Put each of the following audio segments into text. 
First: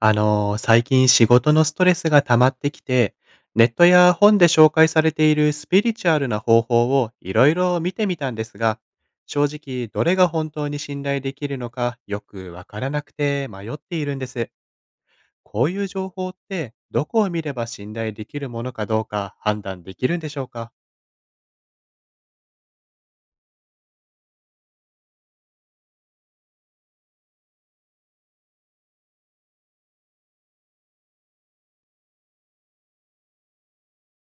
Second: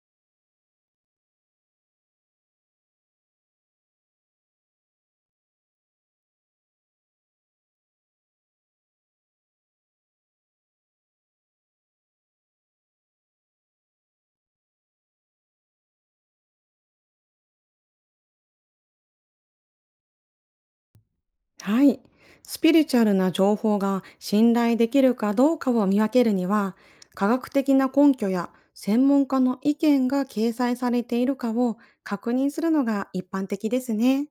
最近仕事のストレスが溜まってきて、ネットや本で紹介されているスピリチュアルな方法をいろいろ見てみたんですが、正直どれが本当に信頼できるのかよくわからなくて迷っているんです。こういう情報ってどこを見れば信頼できるものかどうか判断できるんでしょうか？はい。スピリチュアルな情報が信頼できるかどうかを見分けるには、科学的な根拠や専門家の意見が掲載されているかを確認するのが一般的ですね。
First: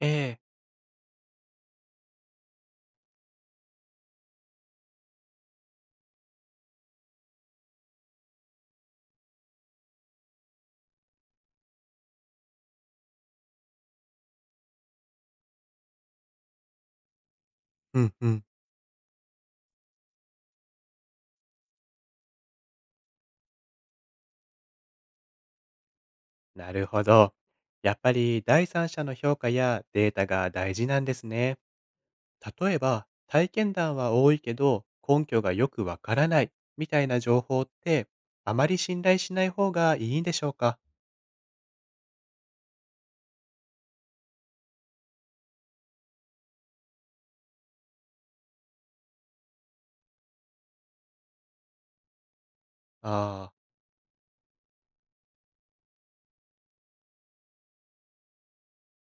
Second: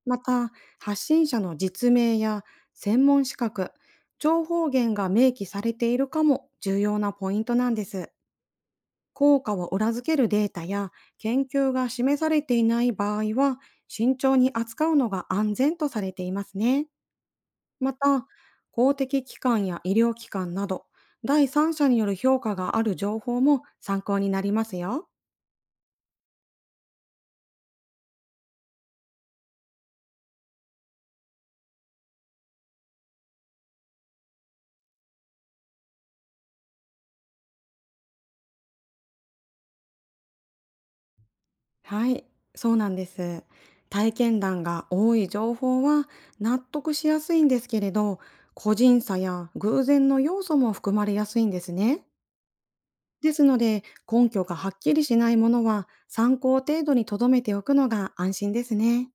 えまえ、た、発信者の実名や専門資格、情報源が明記されているかも重要なポイントなんです。効果を裏付けるデータや研究が示されていない場合は、慎重に扱うのが安全とされていますね。まうんた、うん。公的機関や医療機関など、第三者による評価がある情報も参考になりますよ。なるほど。やっぱり第三者の評価やデータが大事なんですね。例えば、体験談は多いけど根拠がよくわからないみたいな情報ってあまり信頼しない方がいいんでしょうか？はい、そうなんです。体験談が多い情報は納得しやすいんですけれど、個人差や偶然の要素も含まれやすいんですね。ですああ、ので、根拠がはっきりしないものは参考程度に留めておくのが安心ですね。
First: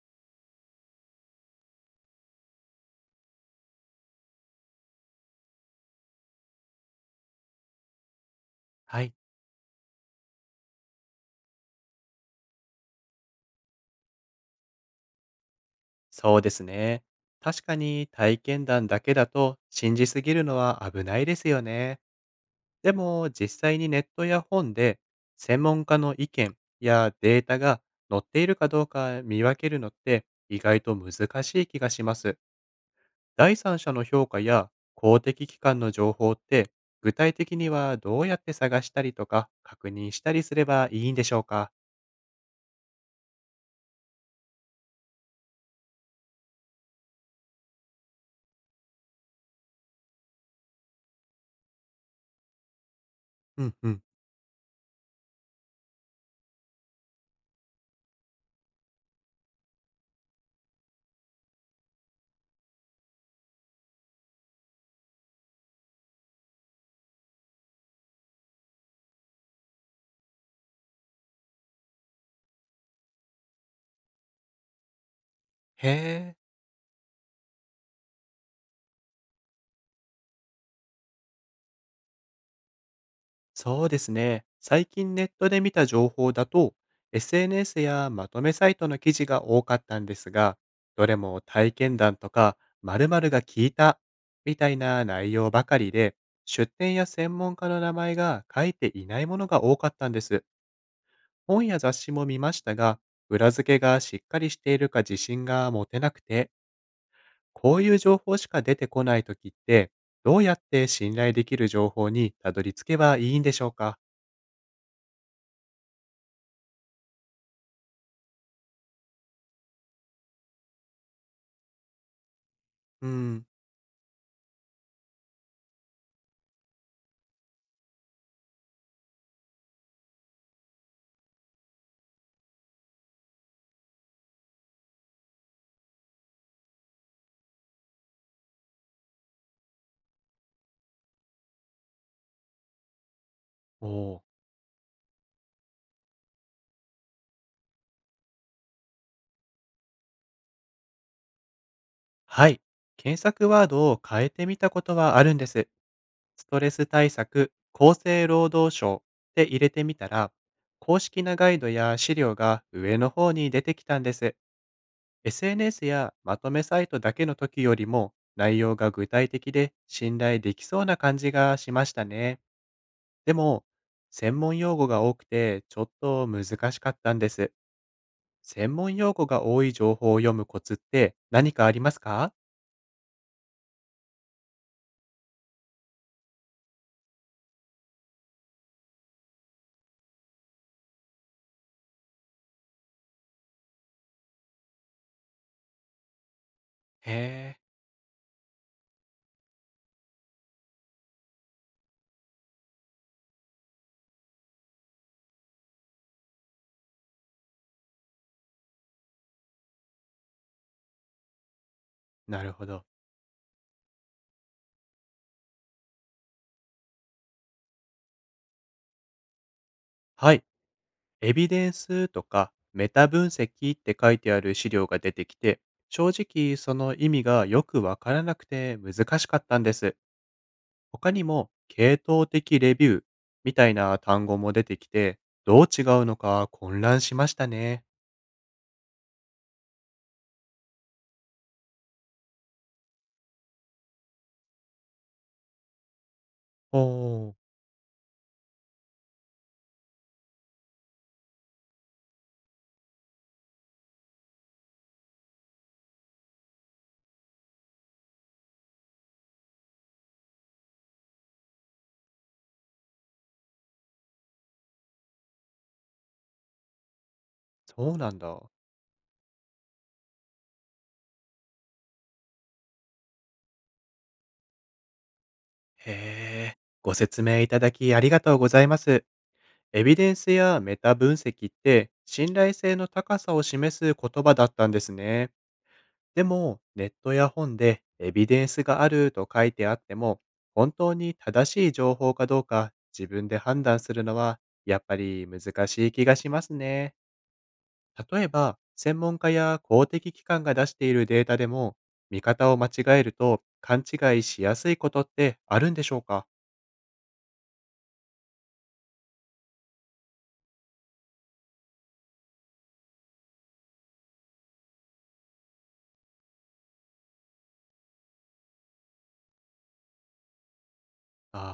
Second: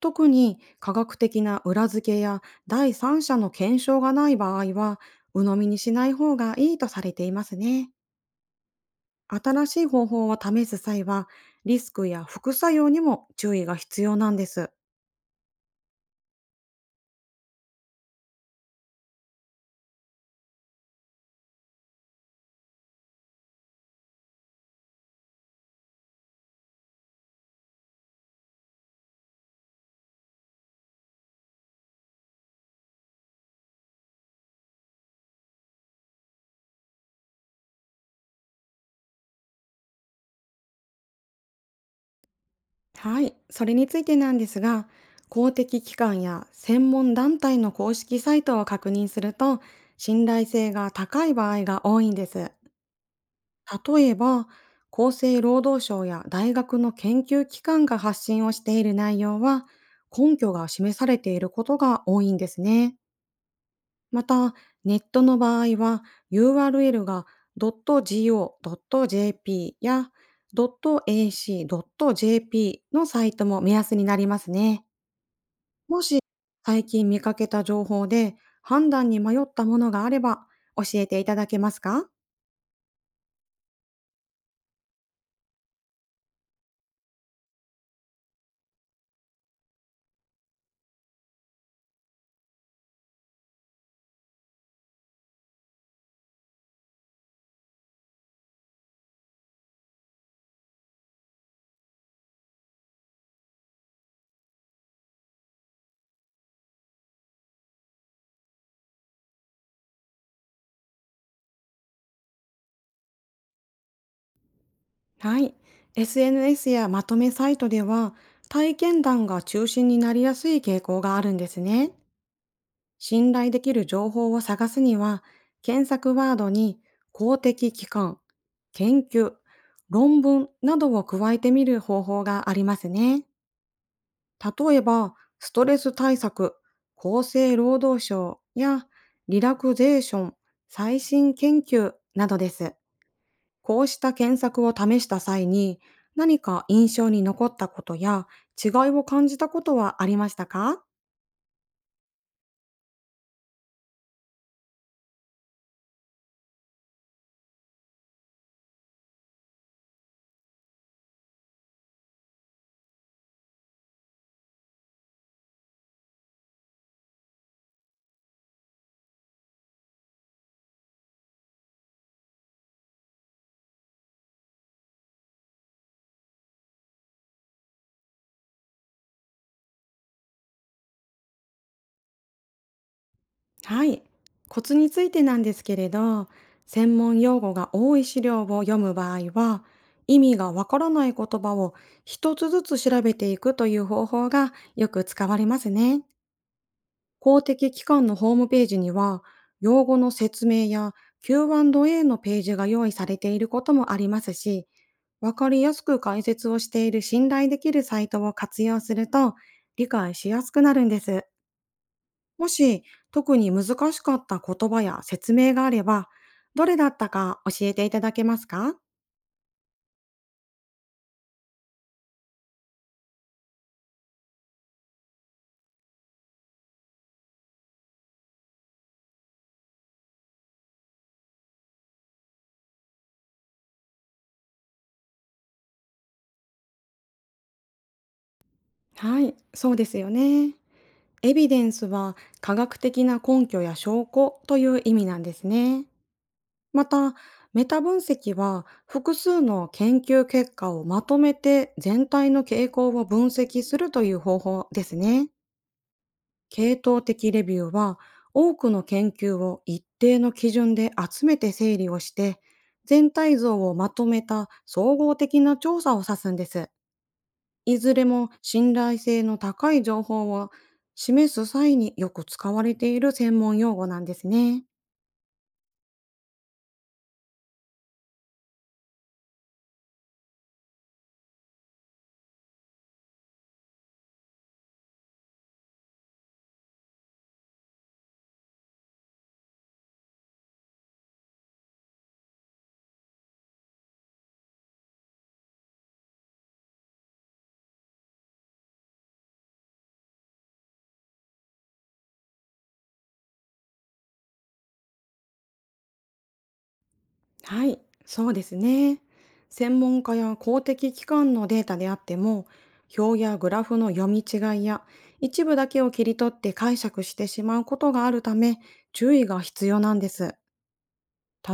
特に科学的な裏付けや第三者の検証がない場合は、鵜呑みにしない方がいいとされていますね。はい、新しい方法を試す際は、リスクや副作用にも注意が必要なんです。そうですね。確かに体験談だけだと信じすぎるのは危ないですよね。でも実際にネットや本で専門家の意見やデータが載っているかどうか見分けるのって意外と難しい気がします。第三者の評価や公的機関の情報って具体的にはどうやって探したりとか確認したりすればいいんでしょうか？はい、それについてなんですが、公的機関や専門団体の公式サイトを確認すると、信頼性が高い場合が多いんです。うんうん。例えば、厚生労働省や大学の研究機関が発信をしている内容は、根拠が示されていることが多いんですね。また、ネットの場合は、URL が .go.jp や .ac.jp のサイトも目安になりますね。へもし、え、最近見かけた情報で判断に迷ったものがあれば、教えていただけますか？そうですね。最近ネットで見た情報だと SNS やまとめサイトの記事が多かったんですが、どれも体験談とか〇〇が聞いたみたいな内容ばかりで、出店や専門家の名前が書いていないものが多かったんです。本や雑誌も見ましたが、裏付けがしっかりしているか自信が持てなくて、こういう情報しか出てこないときって、どうやって信頼できる情報にたどり着けばいいんでしょうか？はい。SNS やまとめサイトでは、体験談が中心になりやすい傾向があるんですね。う信ん。頼できる情報を探すには、検索ワードに公的機関、研究、論文などを加えてみる方法がありますね。例えば、ストレス対策、厚生労働省やリラクゼーション、最新研究などです。こうおしたー、検索を試した際に、何か印象に残ったことや違いを感じたことはありましたか？はい。検索ワードを変えてみたことはあるんです。ストレス対策、厚生労働省って入れてみたら、公式なガイドや資料が上の方に出てきたんです。SNS やまとめサイトだけの時よりも内容が具体的で信頼できそうな感じがしましたね。でも、専門用語が多くてちょっと難しかったんです。専門用語が多い情報を読むコツって何かありますか？はい。コツについてなんですけれど、専門用語が多い資料を読む場合は、意味がわからない言葉を一つずつ調べていくという方法がよく使われますね。へ公え、的機関のホームページには、用語の説明や Q&A のページが用意されていることもありますし、わかりやすく解説をしている信頼できるサイトを活用すると理解しやすくなるんです。なもるほしど。特に難しかった言葉や説明があれば、どれだったか教えていただけますか？はい。エビデンスとかメタ分析って書いてある資料が出てきて、正直その意味がよくわからなくて難しかったんです。他にも、系統的レビューみたいな単語も出てきて、どう違うのか混乱しましたね。はい、そうですよね。エビデンスは科学的な根拠や証拠という意味なんですね。また、おー。メタ分析は複数の研究結果をまとめて全体の傾向を分析するという方法ですね。系統的レビューは多くの研究を一定の基準で集めて整理をして全体像をまとめた総合的な調査を指すんです。いそずうれなんもだ。信頼性の高い情報を示す際によく使われている専門用語なんですね。へえ。ご説明いただきありがとうございます。エビデンスやメタ分析って信頼性の高さを示す言葉だったんですね。でも、ネットや本でエビデンスがあると書いてあっても、本当に正しい情報かどうか自分で判断するのはやっぱり難しい気がしますね。例えば、専門家や公的機関が出しているデータでも、見方を間違えると勘違いしやすいことってあるんでしょうか？はい、そうですね。専門家や公的機関のデータであっても、表やグラフの読み違いや一部だけを切り取って解釈してしまうことがあるため、注意が必要なんです。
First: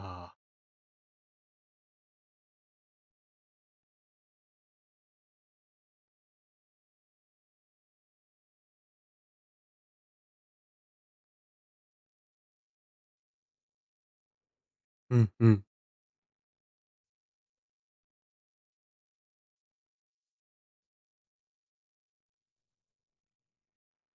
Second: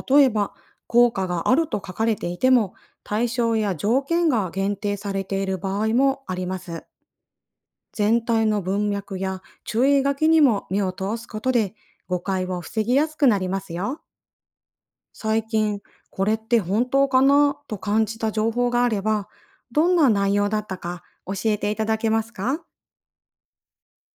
例えああ、ば、効果があると書かれていても、対象や条件が限定されている場合もあります。全体の文脈や注意書きにも目を通すことで、誤解を防ぎやすくなりますよ。うん最うん。近、これって本当かなと感じた情報があれば、どんな内容だったか教えていただけますか？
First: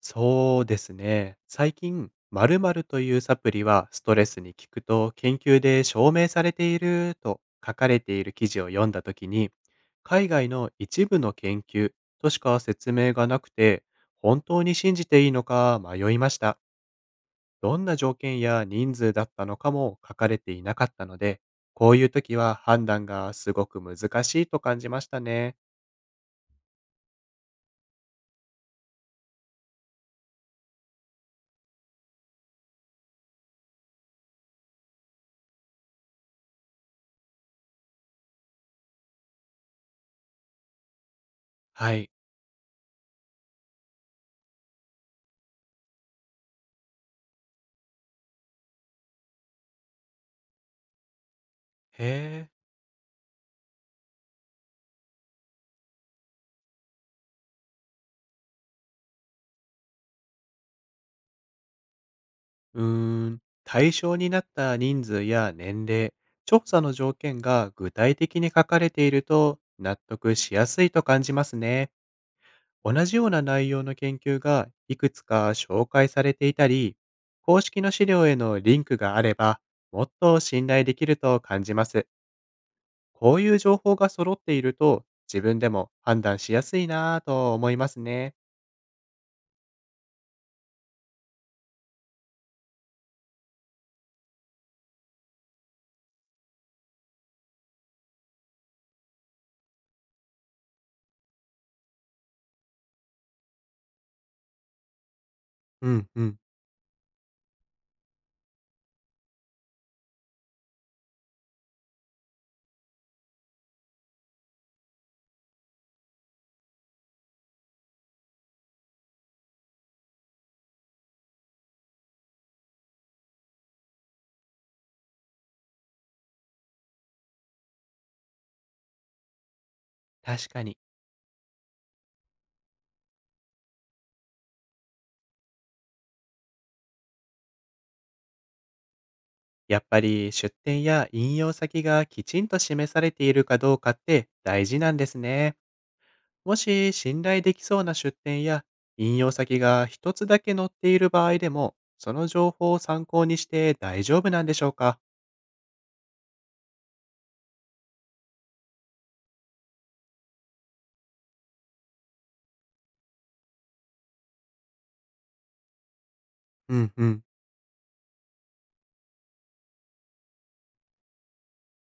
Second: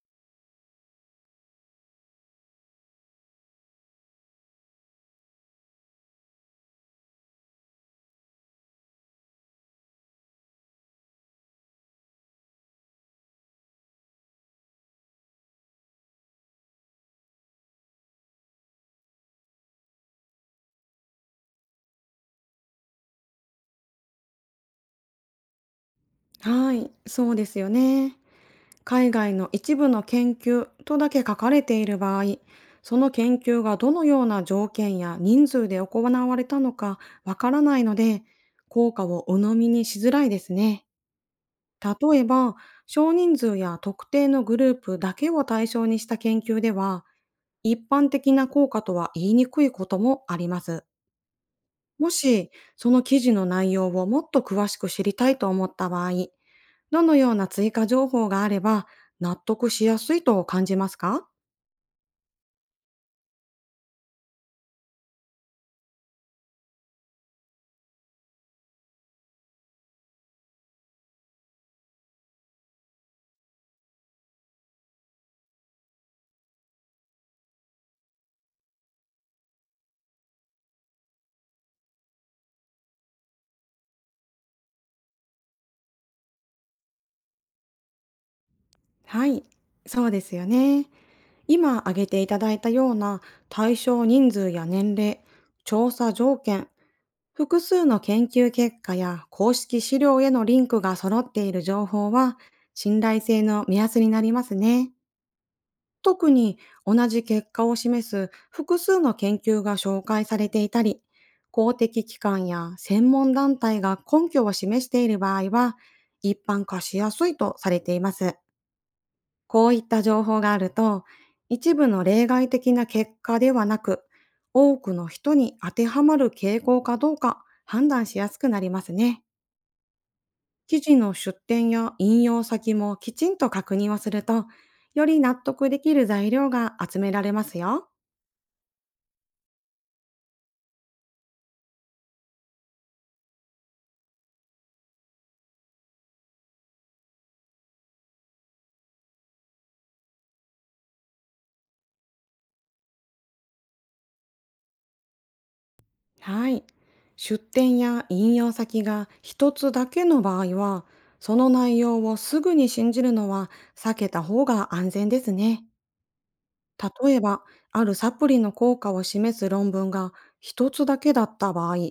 そうですね。最近、〇〇というサプリはストレスに効くと研究で証明されていると書かれている記事を読んだときに、海外の一部の研究としか説明がなくて、本当に信じていいのか迷いました。どんな条件や人数だったのかも書かれていなかったので、こういう時は判断がすごく難しいと感じましたね。はい、そうですよね。海外の一部の研究とだけ書かれている場合、その研究がどのような条件や人数で行われたのかわからないので、効果を鵜呑みにしづらいですね。はい。例えば、少人数や特定のグループだけを対象にした研究では、一般的な効果とは言いにくいこともあります。へもえ。し、その記事の内容をもっと詳しく知りたいと思った場合、どのような追加情報があれば納得しやすいと感じますか？うーん。対象になった人数や年齢、調査の条件が具体的に書かれていると納得しやすいと感じますね。同じような内容の研究がいくつか紹介されていたり、公式の資料へのリンクがあれば、もっと信頼できると感じます。こういう情報が揃っていると、自分でも判断しやすいなぁと思いますね。はい、そうですよね。今挙げていただいたような対象人数や年齢、調査条件、複数の研究結果や公式資料へのリンクが揃っている情報は信頼性の目安になりますね。うんう特ん。に同じ結果を示す複数の研究が紹介されていたり、公的機関や専門団体が根拠を示している場合は一般化しやすいとされています。こういった情報があると、一部の例外的な結果ではなく、多くの人に当てはまる傾向かどうか判断しやすくなりますね。確かに。記事の出典や引用先もきちんと確認をすると、より納得できる材料が集められますよ。やっぱり出典や引用先がきちんと示されているかどうかって大事なんですね。もし信頼できそうな出典や引用先が一つだけ載っている場合でも、その情報を参考にして大丈夫なんでしょうか？はい。出典や引用先が一つだけの場合は、その内容をすぐに信じるのは避けた方が安全ですね。うんう例えん。ば、あるサプリの効果を示す論文が一つだけだった場合、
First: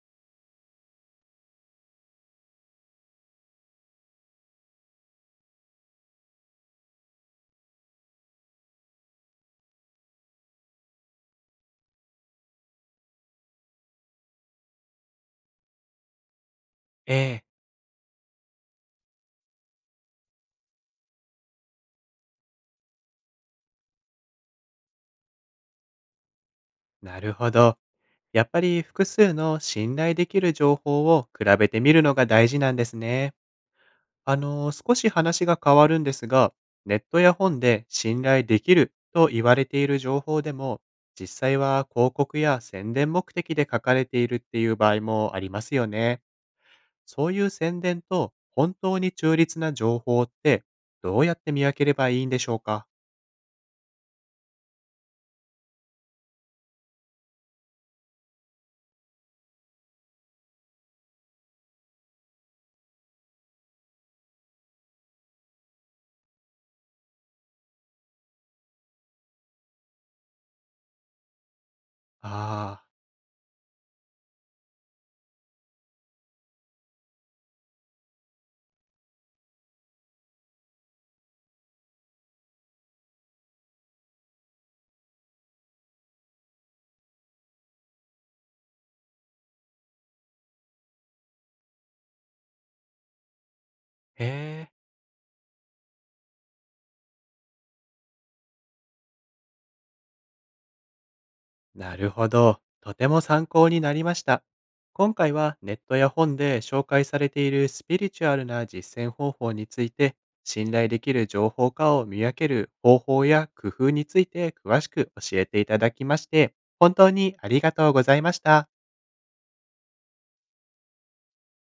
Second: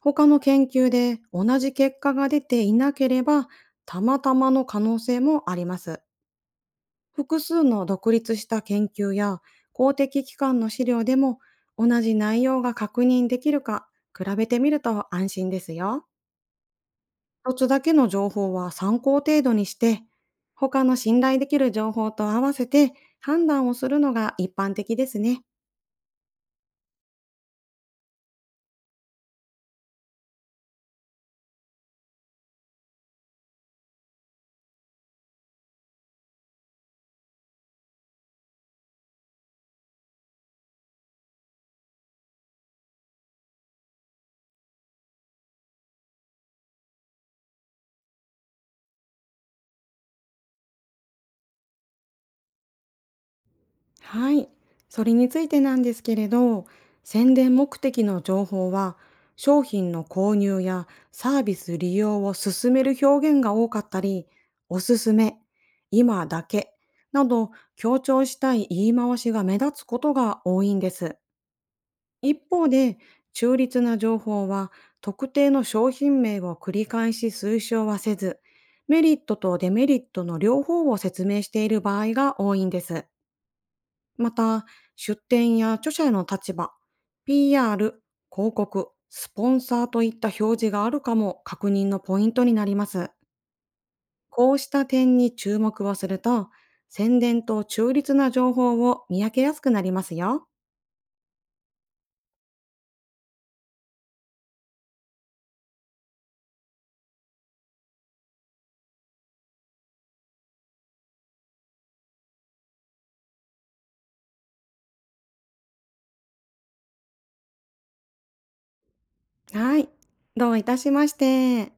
他の研究で同じ結果が出ていなければ、たまたまの可能性もあります。複数の独立した研究や公的機関の資料でも同じ内容が確認できるか比べてみると安心ですよ。ええ、一つだけの情報は参考程度にして、他の信頼できる情報と合わせて判断をするのが一般的ですね。なるほど。やっぱり複数の信頼できる情報を比べてみるのが大事なんですね。少し話が変わるんですが、ネットや本で信頼できると言われている情報でも、実際は広告や宣伝目的で書かれているっていう場合もありますよね。そういう宣伝と本当に中立な情報って、どうやって見分ければいいんでしょうか？はい。それについてなんですけれど、宣伝目的の情報は、商品の購入やサービス利用を勧める表現が多かったり、おすすめ、今だけ、など強調したい言い回しが目立つことが多いんです。一方ああで、中立な情報は特定の商品名を繰り返し推奨はせず、メリットとデメリットの両方を説明している場合が多いんです。また、出店や著者への立場、PR、広告、スポンサーといった表示があるかも確認のポイントになります。ー、へこうしえ。た点に注目をすると、宣伝と中立な情報を見分けやすくなりますよ。なるほど。とても参考になりました。今回はネットや本で紹介されているスピリチュアルな実践方法について、信頼できる情報かを見分ける方法や工夫について詳しく教えていただきまして、本当にありがとうございました。はい。どういたしまして。